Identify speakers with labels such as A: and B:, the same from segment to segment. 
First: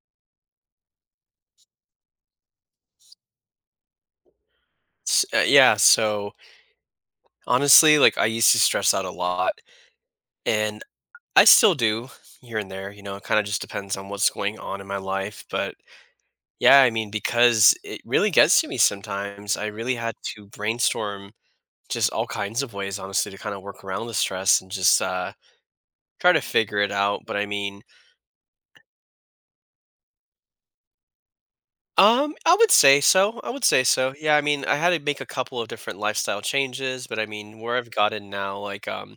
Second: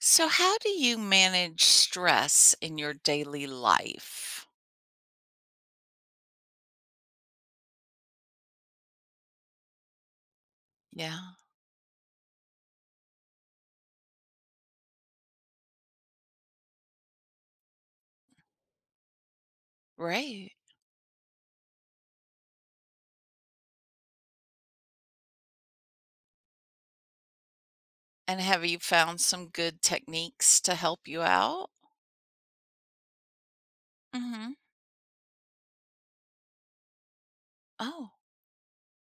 A: So, how do you manage stress in your daily life?
B: S Yeah, so, honestly, like, I used to stress out a lot, and
A: Yeah,
B: I still do here and there, it kinda just depends on what's going on in my life, but, yeah, I mean, because it really gets to me sometimes, I really had to
A: right.
B: brainstorm just all kinds of ways, honestly, to kinda work around the stress and just, try to figure it out, but, I mean,
A: And have you found some good techniques to help you out?
B: I would say so, I would say so.
A: Mm
B: Yeah, I
A: hmm
B: mean, I had to make a couple of different lifestyle changes, but, I mean, where I've
A: Oh,
B: gotten now, like,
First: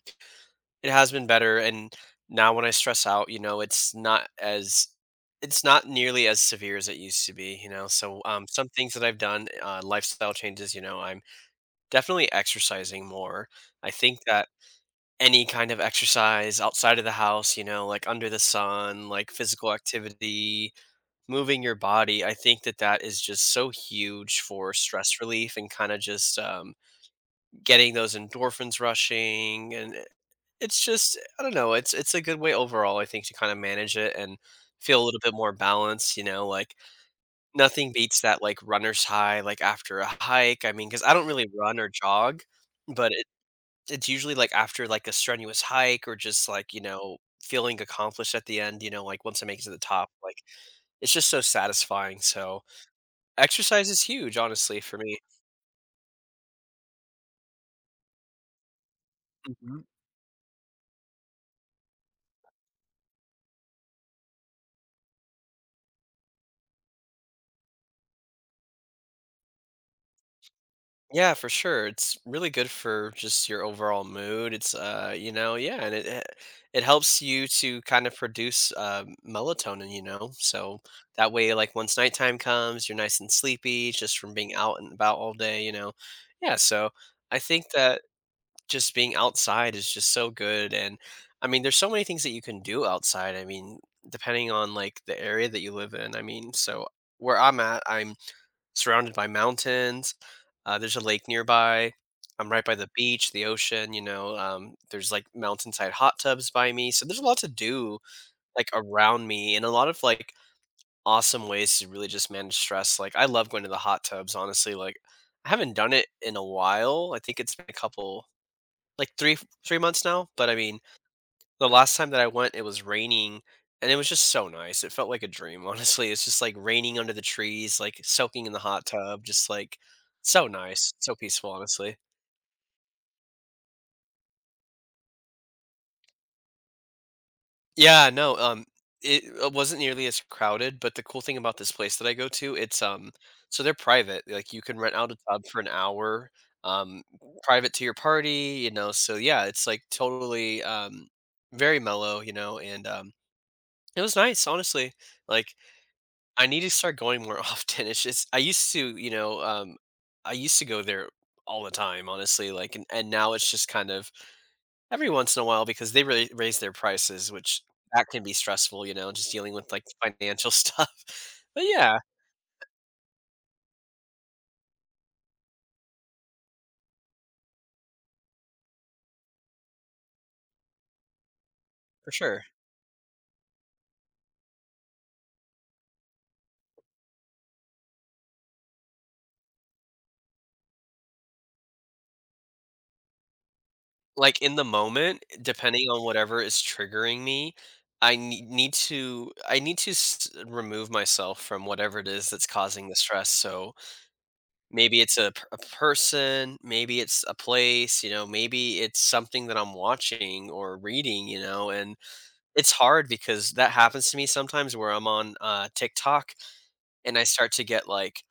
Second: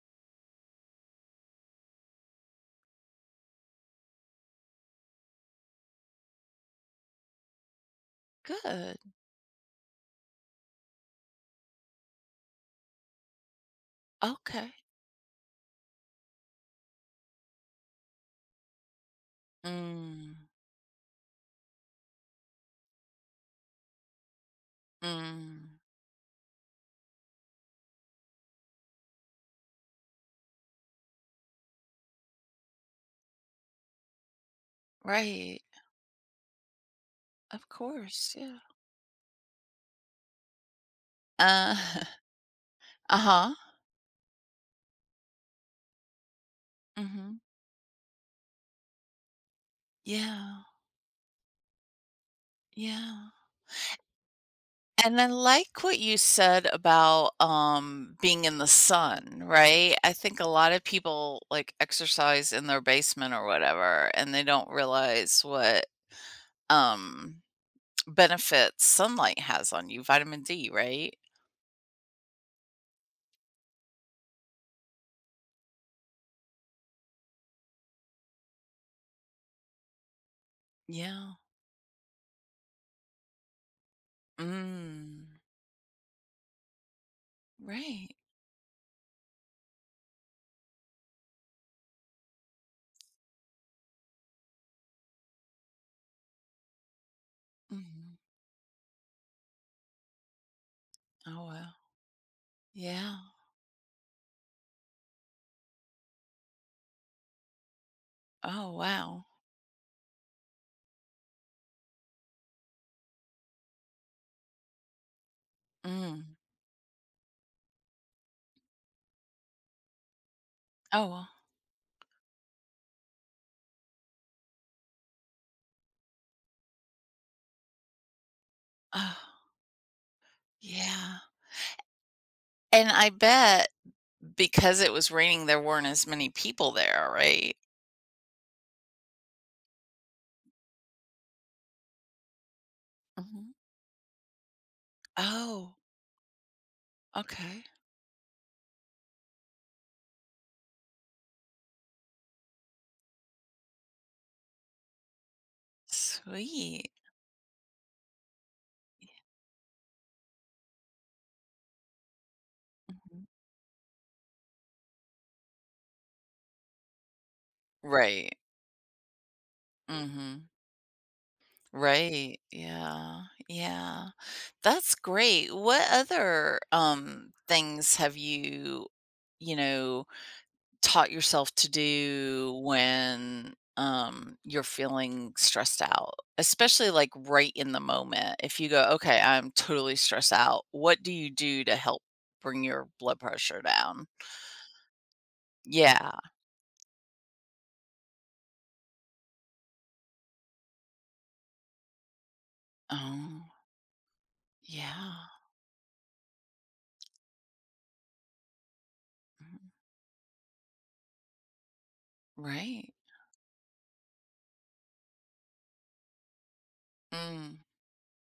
B: it has been better, and now when I stress out, you know, it's not as it's not nearly as severe as it used to be, you know? So, some things
A: good.
B: that I've done, lifestyle changes, you know, I'm definitely exercising more. I think that
A: Okay.
B: any kind of exercise outside of the house, you know, like under the sun, like physical
A: Mm,
B: activity, moving your body, I think that is just so huge for stress relief and
A: mm,
B: kind of just getting those endorphins rushing, and it's just I don't know, it's a good way overall, I think, to kinda manage it and feel a little bit more
A: right.
B: balanced, you know, like,
A: Of
B: nothing beats
A: course.
B: that,
A: Yeah.
B: like, runner's high, like, after a hike, I mean, because I don't really
A: Uh,
B: run or jog, but it
A: uh-huh.
B: it's usually, like, after, like, a strenuous hike or just, like, you
A: mm
B: know,
A: hmm
B: feeling accomplished at the end, you know, like, once I make it to the top, like,
A: Yeah.
B: it's just so satisfying, so
A: Yeah.
B: exercise is huge, honestly, for
A: And
B: me.
A: I like what you said about, being in the sun,
B: Mhm.
A: right? I think a lot of people, exercise in their basement or whatever, and they don't realize what, um, benefits sunlight has on you, vitamin D, right?
B: Yeah, for sure. It's really good for just your overall mood. It's you know, yeah, and it helps you to kind of produce melatonin, you know. So that
A: Yeah.
B: way like once nighttime comes, you're nice and sleepy just from being out and about
A: Mm.
B: all day, you know. Yeah, so I think that
A: Right.
B: just being outside is just so good, and I mean, there's so many things that you can do outside. I mean, depending on like the area that you live in. I mean, so where I'm at, I'm
A: Mhm.
B: surrounded by mountains. There's a lake
A: Oh, wow.
B: nearby. I'm right by the
A: Yeah.
B: beach, the ocean, you know, there's like mountainside hot tubs by me. So there's a lot to do like
A: Oh, wow.
B: around me and a lot of like awesome ways to really just manage stress. Like I love going to the hot tubs, honestly. Like I haven't done it
A: Mm.
B: in a while. I think it's been a couple like three months now. But I mean
A: Oh, well.
B: the last time that I went, it was raining, and it was just so nice. It felt like a dream, honestly. It's just like raining under the trees, like soaking in the hot tub,
A: Oh,
B: just like so nice, so
A: yeah.
B: peaceful, honestly.
A: And I bet because it was raining, there weren't as many people there, right?
B: Yeah, no, it wasn't nearly as crowded, but the cool thing about this place that I go to, it's
A: Mhm.
B: so they're private. Like you can rent out a tub for an
A: Oh,
B: hour, um,
A: okay.
B: private to your party, you know. So yeah, it's like totally very mellow, you know, and it was nice, honestly. Like I need to
A: Sweet.
B: start going more often. It's just I used to, you know, I used to go there all the time, honestly. Like, and
A: Mhm.
B: now it's just kind of every once in a while because they really raise their prices, which that can be
A: Right.
B: stressful, you know, just dealing with like
A: Mhm.
B: financial stuff. But yeah,
A: Right. Yeah. Yeah. That's great. What other, things have you, you know, taught yourself to
B: for sure.
A: do when, you're feeling stressed out? Especially, like, right in the moment. If you go, "Okay, I'm totally stressed out," what do you do to help bring your blood pressure down?
B: Like in the moment, depending on
A: Yeah.
B: whatever is triggering me, need to I need to remove myself from whatever it is that's causing the stress.
A: Oh,
B: So maybe
A: yeah.
B: it's a p a person, maybe it's a place, you know, maybe it's something that I'm watching or reading, you know, and it's
A: Right.
B: hard because that happens to me sometimes where I'm on, TikTok and I start
A: Mm.
B: to get, like,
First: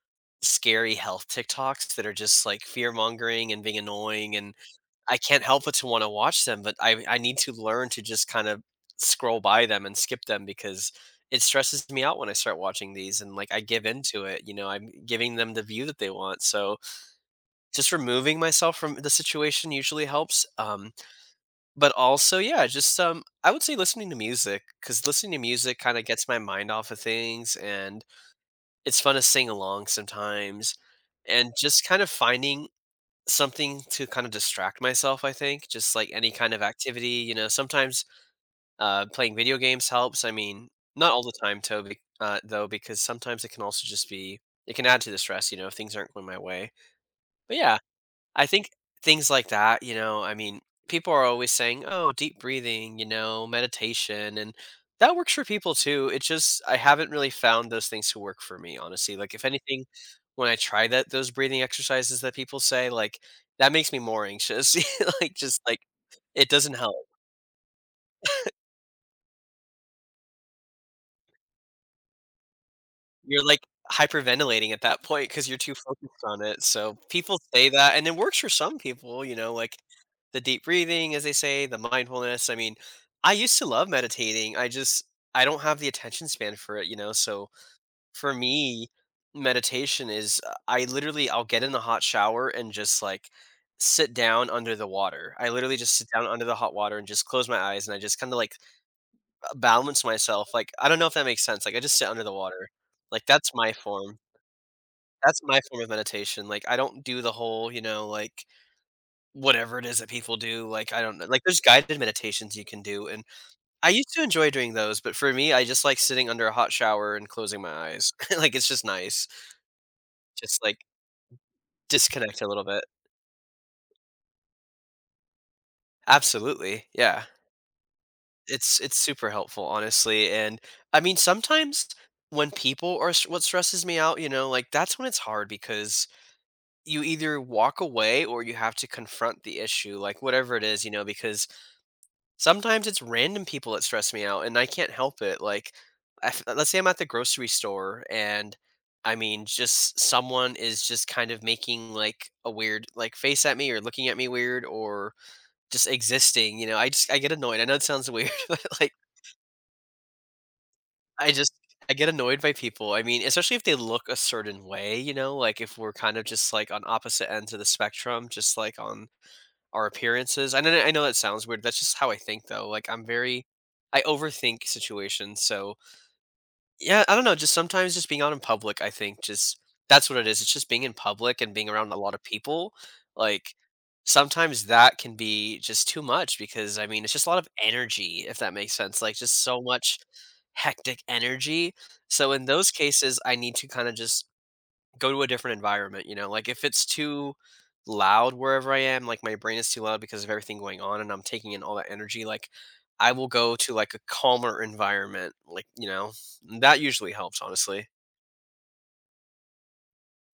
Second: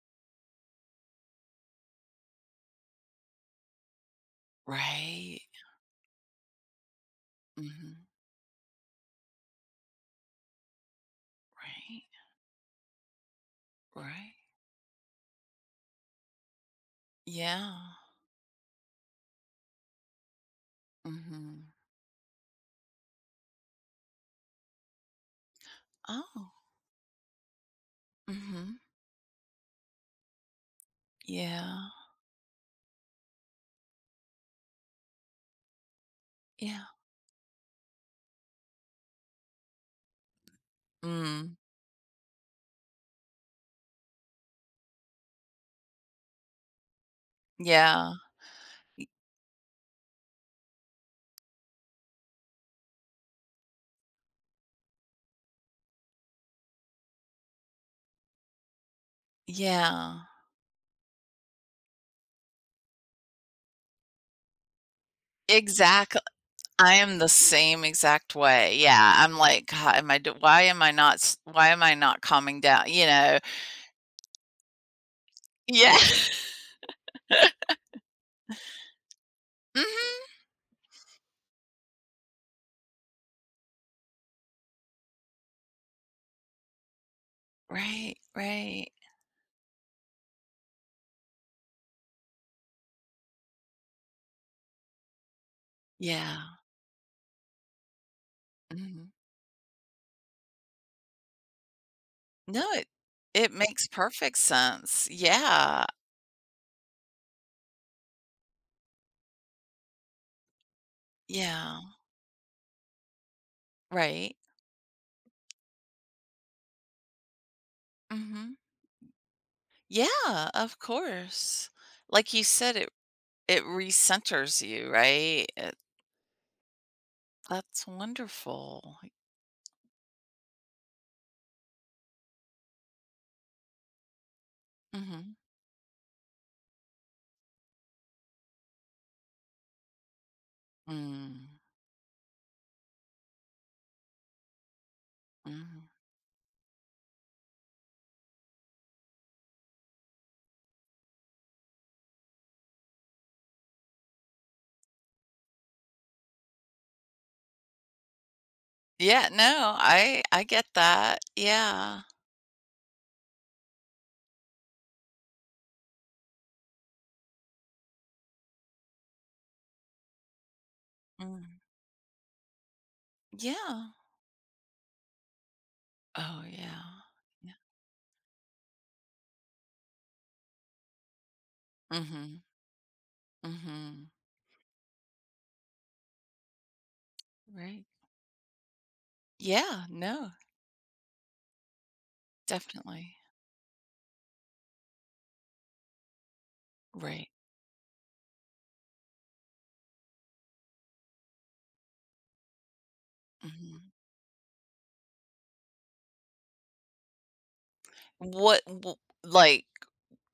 B: scary health TikToks that are just, like, fear-mongering and being annoying, and I
A: Right.
B: can't help but to wanna watch them, but I need to learn
A: Mhm.
B: to just kind of scroll by them and skip them because it stresses
A: Right.
B: me out when I start watching these and, like, I give into
A: Right.
B: it, you know, I'm giving them the view that they want, so
A: Yeah.
B: just removing myself from the situation usually helps,
A: Mhm.
B: but also, yeah, just, I would say listening to music because listening to music kinda gets my
A: Oh.
B: mind off of things, and
A: Mhm.
B: it's fun to sing along sometimes, and
A: Yeah.
B: just kind of finding something to kind of distract myself, I think, just, like, any kind of
A: Yeah.
B: activity, you know, sometimes, playing video games helps, I mean, not all the
A: Mm.
B: time, Toby, though, because sometimes it can also just be it can add to the stress, you know, if things aren't going my way, but yeah.
A: Yeah.
B: I think things like that, you know, I mean, people are always saying, "Oh, deep breathing, you know, meditation," and that works for people too. It just I haven't really found those things to work for me, honestly. Like if anything,
A: Yeah.
B: when I try that those breathing exercises that people say, like that makes me more anxious. Like just like
A: Exactly.
B: it doesn't
A: I
B: help.
A: am the same exact way. Yeah. I'm like, God, why am I not s- why am I not calming down, you know?
B: You're, like, hyperventilating at that point because 'cause you're too
A: Yeah.
B: focused on it, so people say that, and it works for some people, you know, like, the
A: Mhm.
B: deep breathing, as they say, the mindfulness, I mean, I used to love meditating, I just I don't have the attention span for it, you know, so
A: Right.
B: for me,
A: Right.
B: meditation is I literally I'll get in the hot shower and just, like, sit down under the water. I literally just sit down
A: Yeah.
B: under the hot water and just close my eyes, and I just kinda, like,
A: Mhm.
B: balance myself, like, I don't know if that makes sense, like, I just sit under the
A: No,
B: water. Like, that's
A: it
B: my
A: makes
B: form.
A: perfect sense.
B: That's my form
A: Yeah.
B: of meditation, like, I don't do the whole, you know, like, whatever it is that people do, like, I don't know, like, there's
A: Yeah.
B: guided meditations you can do, and I used to
A: Right.
B: enjoy doing those, but for me, I just like sitting under a hot shower and closing my eyes.
A: Mhm.
B: Like, it's just nice.
A: Yeah,
B: Just,
A: of
B: like,
A: course. Like
B: disconnect
A: you
B: a little
A: said,
B: bit.
A: it recenters you, right? It,
B: Absolutely, yeah.
A: that's
B: It's
A: wonderful.
B: it's super helpful, honestly, and, I mean, sometimes when people are s what stresses me out, you know, like, that's when it's
A: Mm-hmm.
B: hard because you either walk away or you have to confront the issue, like, whatever it is, you know,
A: Mm,
B: because sometimes it's random people that stress me out, and I can't help it. Like,
A: mm.
B: I f let's say I'm at the grocery store, and I mean, just someone is just kind of making like a weird like face at me or looking at me weird or just existing. You know, I just I get annoyed. I know it sounds weird, but like
A: Yeah, no, I get that.
B: I just I
A: Yeah.
B: get annoyed by people. I mean, especially if they look a certain way. You know, like if we're kind of just like on opposite ends of the spectrum, just like on our appearances. I know that sounds
A: Mm.
B: weird. That's just how I think though. Like I'm very
A: Yeah.
B: I overthink situations. So
A: Oh, yeah.
B: yeah, I don't know.
A: Yeah.
B: Just sometimes just being out in public, I think just that's what it is. It's just being in public and being around a lot of
A: Mm-hmm.
B: people. Like
A: Mm-hmm.
B: sometimes that can be just too much because I mean it's just a lot of
A: Right.
B: energy, if that makes sense. Like just so
A: Yeah,
B: much
A: no,
B: hectic energy. So in those
A: definitely.
B: cases, I need to kind of just go to a different environment, you know? Like if it's
A: Right.
B: too loud wherever I am, like my brain is too loud because of everything going on and I'm taking in all that energy, like I will go to
A: Hmm.
B: like a calmer environment, like, you know, that usually helps, honestly.
A: What, wh- like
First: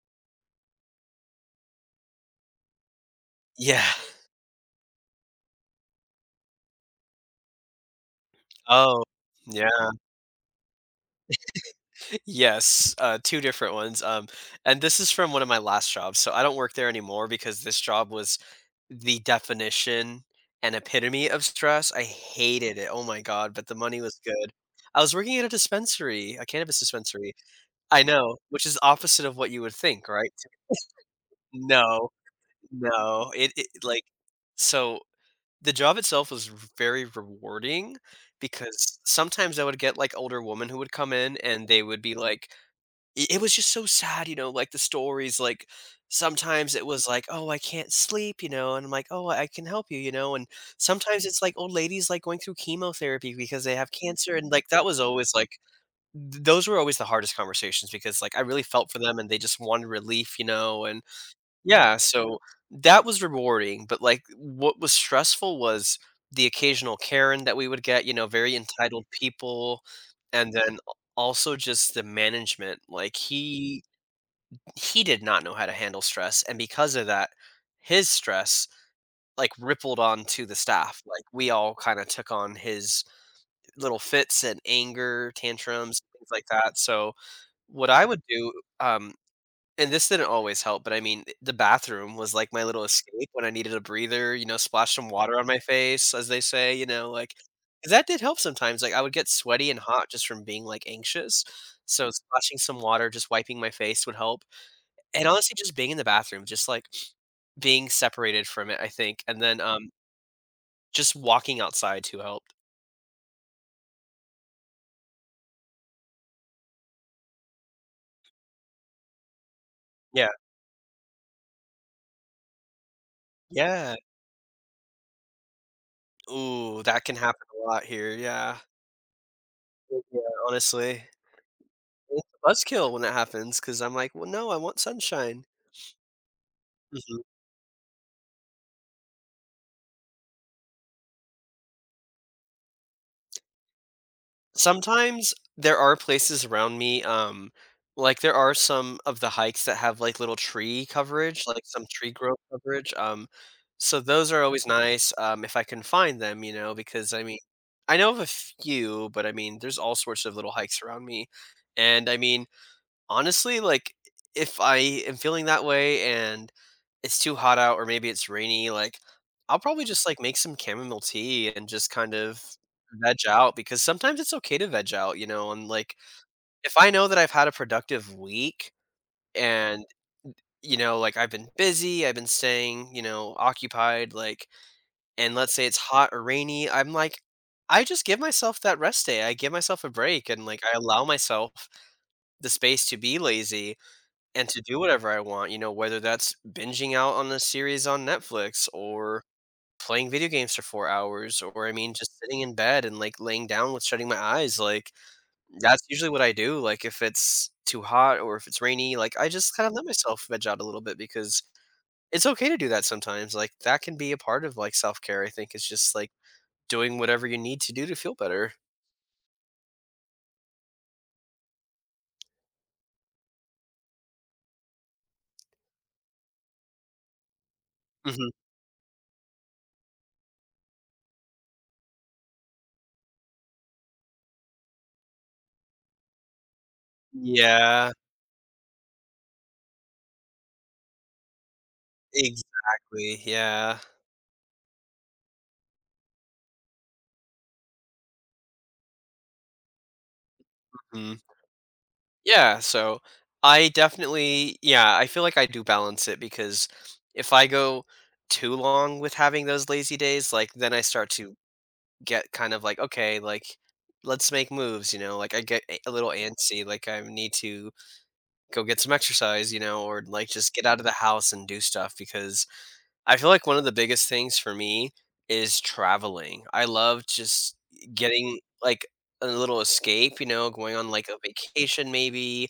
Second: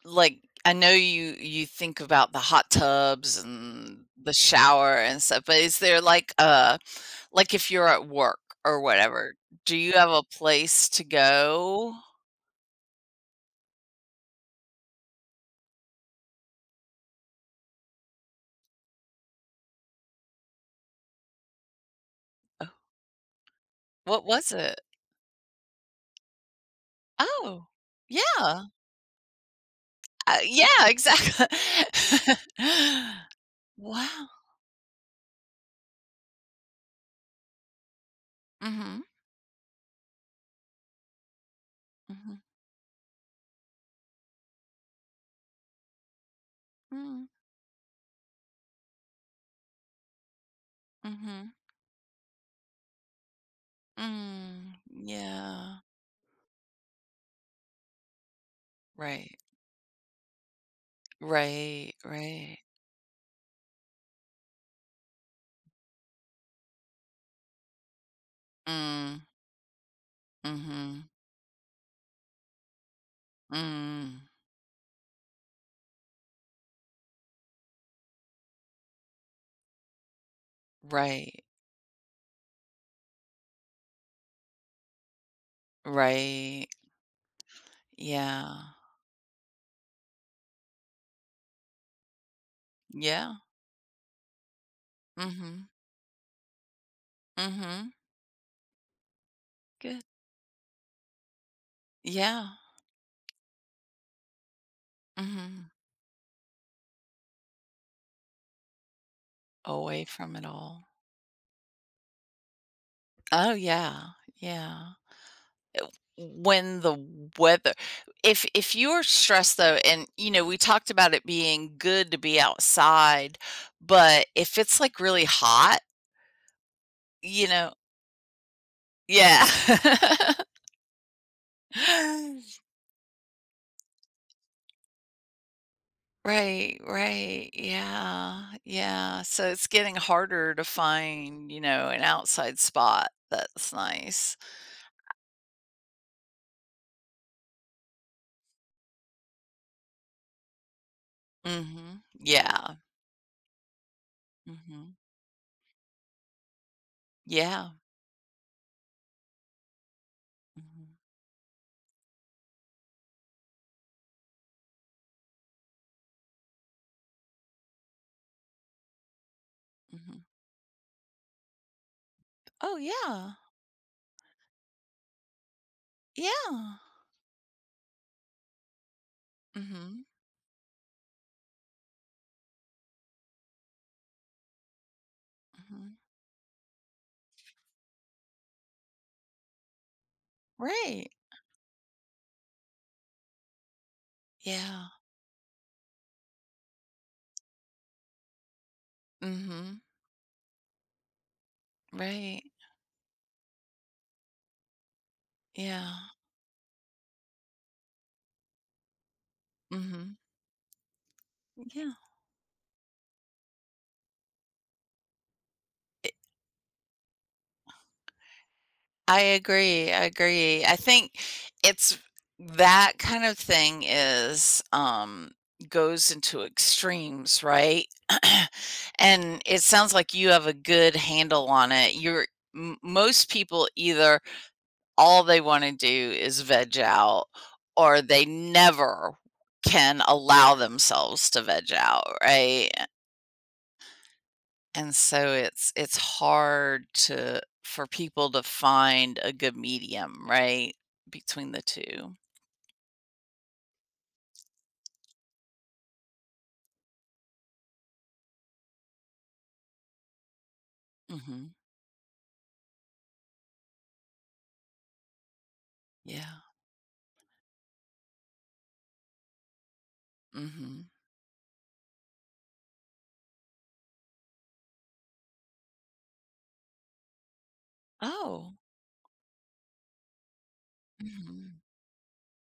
A: like I know you think about the hot tubs
B: Yeah.
A: and the shower and stuff, but is there like if you're at work or
B: Oh,
A: whatever, do
B: yeah.
A: you have a place to go?
B: Yes, two different ones. And this is from one of my last jobs. So I don't work there anymore because this job was the definition and epitome of stress. I hated it. Oh my god! But the money was
A: What
B: good.
A: was it?
B: I was working at a dispensary, a cannabis dispensary.
A: Oh,
B: I know, which
A: yeah,
B: is opposite of what you would think, right?
A: yeah, exactly.
B: No, no. It like
A: Wow.
B: so the job itself was very rewarding because
A: Mhm.
B: sometimes I would get like older women who would come in and they would be
A: Mhm.
B: like I it was just so sad, you know, like, the stories, like, sometimes it was like,
A: Mm,
B: "Oh, I can't sleep," you know, and I'm like, "Oh, I can help you," you know, and sometimes it's, like,
A: Mhm.
B: old ladies, like, going through chemotherapy because they have cancer, and, like,
A: Mm,
B: that was always, like
A: yeah.
B: th those were always the hardest conversations because, like, I really felt for them and
A: Right.
B: they just wanted relief, you know, and
A: Right.
B: yeah, so
A: Right.
B: that was rewarding, but, like, what was stressful was the occasional Karen that we would get, you know, very entitled
A: Mm.
B: people, and then
A: Mhm.
B: also just the management, like, he
A: Mm.
B: he did not know how to handle stress, and because of that, his stress, like, rippled onto the staff, like,
A: Right.
B: we all kinda took on his little fits and anger tantrums, things like
A: Right.
B: that, so what I would do,
A: Yeah.
B: um and this didn't always help, but I mean, the bathroom was like my little escape
A: Yeah.
B: when I needed a breather, you know, splash some water on my
A: Mhm.
B: face, as they say, you know, like 'cause
A: Mhm.
B: that did help sometimes, like, I would get sweaty and
A: Good.
B: hot just from being, like, anxious, so
A: Yeah.
B: splashing some water, just wiping my face would help, and honestly,
A: Mhm.
B: just being in the bathroom, just, like, being separated from it, I think, and then,
A: Away from it all.
B: just walking outside too helped.
A: Oh, yeah. Yeah. When the weather, if you're stressed though and
B: Yeah.
A: you know, we talked about it being good to be outside,
B: Yeah.
A: but if it's like really hot,
B: Ooh, that can happen
A: you
B: a
A: know.
B: lot here, yeah.
A: Yeah.
B: Yeah, honestly. It's a buzzkill when that happens because 'cause I'm like, "Well, no, I want sunshine."
A: Right,
B: Mhm.
A: right. Yeah. Yeah. So it's getting harder to find, you know, an outside spot that's nice.
B: Sometimes there are places around me, like there are some of the hikes that have like little tree coverage, like some
A: Mhm.
B: tree growth
A: Yeah.
B: coverage. So those are always
A: Mhm.
B: nice if I can find them, you know, because I mean,
A: Yeah.
B: I know of a few, but I mean, there's all sorts of little hikes
A: Mhm.
B: around me. And I mean, honestly, like, if I am feeling that way and it's too hot out or maybe it's rainy, like, I'll probably just,
A: Mhm.
B: like, make some chamomile tea and just kind of
A: Oh,
B: veg
A: yeah.
B: out because sometimes it's okay to veg out, you know, and, like, if
A: Yeah.
B: I know that I've had a productive week and,
A: Mhm.
B: you know, like, I've been busy, I've been staying, you know, occupied, like, and let's say it's
A: Mhm.
B: hot or rainy, I'm like, I just give myself that rest day. I give myself a break and, like, I allow
A: Right.
B: myself the space to be lazy and to do
A: Yeah.
B: whatever I want, you know, whether that's binging out on a series on Netflix or
A: Mhm.
B: playing video games for 4 hours or, I mean, just sitting
A: Right.
B: in bed and, like, laying down with shutting my eyes, like, that's
A: Yeah.
B: usually what I do, like, if it's too hot or if it's rainy, like, I just kinda let
A: Mhm.
B: myself veg out a little bit because
A: Yeah.
B: it's okay to do that sometimes, like, that can be a part of, like, self-care, I think, it's just, like, doing whatever you need to do to feel better.
A: I agree, I agree. I think it's that kind of thing is, goes into extremes, right?
B: Mhm.
A: And it sounds like you have a good handle on it. You're m most people either all they wanna do is veg out,
B: Yeah,
A: or they never can allow themselves to veg out, right?
B: exactly, yeah.
A: And so it's hard to for people to find a good medium, right?
B: Mhm.
A: Between the 2.
B: Yeah, so I definitely yeah, I feel like I do balance it because if I go too long with having those lazy days, like then I start to
A: Mhm.
B: get kind of like, okay, like let's make moves, you know, like I get a little
A: Yeah.
B: antsy, like I need to go get some exercise, you know, or like just get out of
A: Mhm.
B: the house and do stuff because I feel like one of the biggest things for me is traveling. I love just getting
A: Oh.
B: like a little escape, you know, going on like a
A: Mhm.
B: vacation maybe.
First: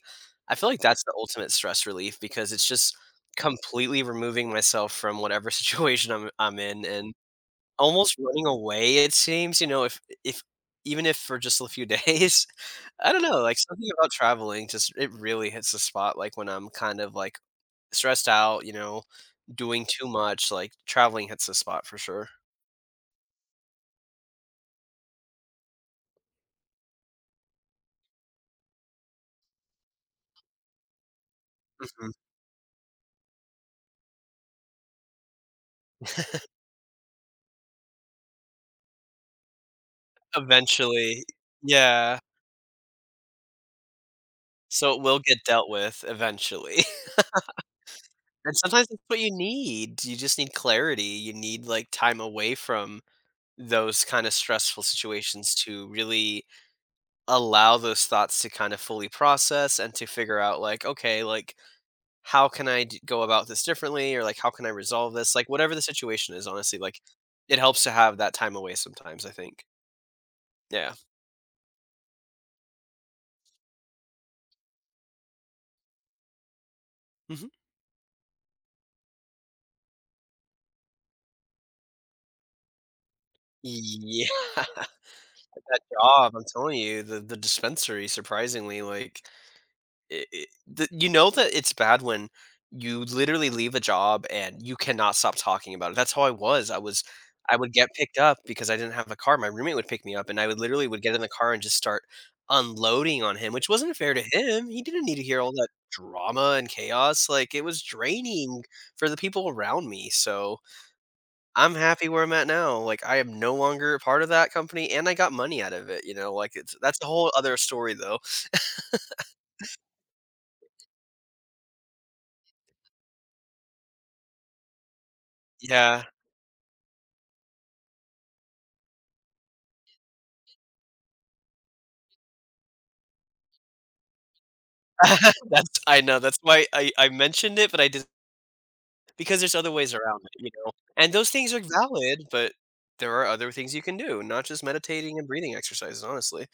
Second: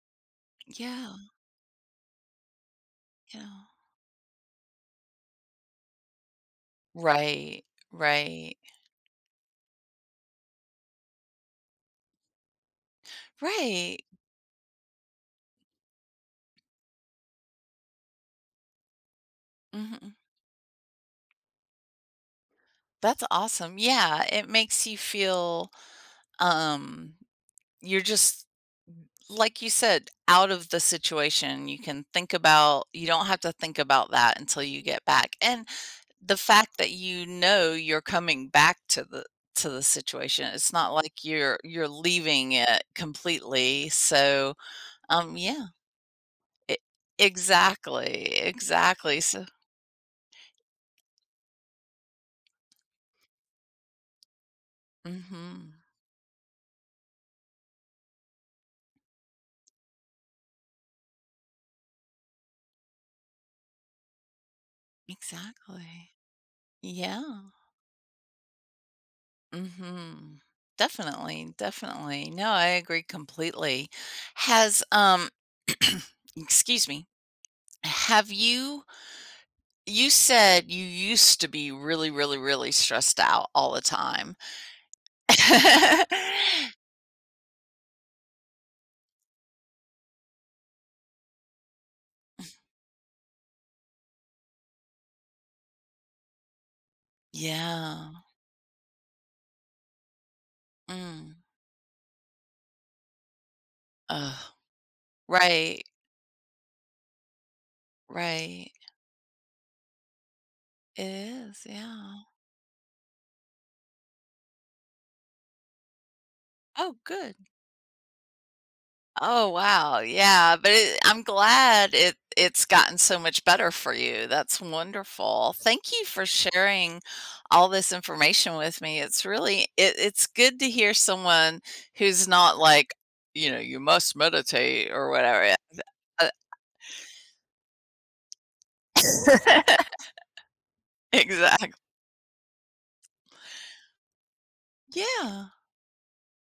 B: I feel like that's
A: Yeah,
B: the ultimate stress relief because it's just
A: yeah.
B: completely removing myself from whatever situation I'm in and
A: Right,
B: almost running
A: right,
B: away it seems, you know, if even if for just a few days. I don't know, like something
A: right.
B: about traveling just it really hits the spot like when I'm kind of like stressed out, you know, doing too
A: Mhm.
B: much, like, traveling hits the spot for sure.
A: That's awesome. Yeah, it makes you feel, um, you're just like you said, out of the situation, you can
B: Mhm.
A: think about you don't have to think about that until you get back. And the fact that you know you're coming back to the situation, it's not like
B: Eventually.
A: you're
B: Yeah.
A: leaving it completely. So,
B: So it will get
A: yeah,
B: dealt with
A: it,
B: eventually.
A: exactly.
B: And sometimes that's what
A: Exactly.
B: you
A: So,
B: need. You just need clarity. You need, like, time away from those kinda stressful situations
A: mhm.
B: to really allow those thoughts to kind of fully process and to figure out, like, "Okay, like, how can I d go about this differently?" Or, like, "How can I resolve this?" Like, whatever the
A: Exactly.
B: situation is, honestly, like,
A: Yeah.
B: it helps to have that time away sometimes, I think.
A: Hmm.
B: Yeah.
A: Definitely, definitely. No, I agree completely. Has excuse me.
B: Mhm.
A: Have you you said you used to be really, really, really stressed out all the
B: Yeah,
A: time.
B: that job, I'm telling you, the dispensary, surprisingly, like, it the you know that it's bad when you literally leave a job and you cannot stop talking about it. That's how I was. I would get
A: Yeah.
B: picked up because I didn't have a car. My roommate would pick me up, and I would literally would get in the
A: Mm.
B: car and just start unloading on him, which wasn't fair to
A: Ugh.
B: him. He didn't need to hear all that
A: Right,
B: drama and chaos, like, it was draining
A: right.
B: for the people around me, so
A: It is,
B: I'm happy
A: yeah.
B: where I'm at now, like, I am no longer a part of that company, and I got money out of it, you know, like, it's
A: Oh,
B: that's a whole
A: good.
B: other story, though.
A: Oh, wow, yeah, but it I'm glad it's gotten so much better for you, that's wonderful. Thank you
B: Yeah.
A: for sharing all this information with me, it's really it's good to hear someone who's not like, you know, "You must meditate," or whatever, yeah,
B: That's I know, that's why I mentioned it, but I did because there's other
A: uh,
B: ways around it, you know, and those things are
A: exact
B: valid, but there are other things you can do, not just meditating and
A: Yeah.
B: breathing exercises, honestly.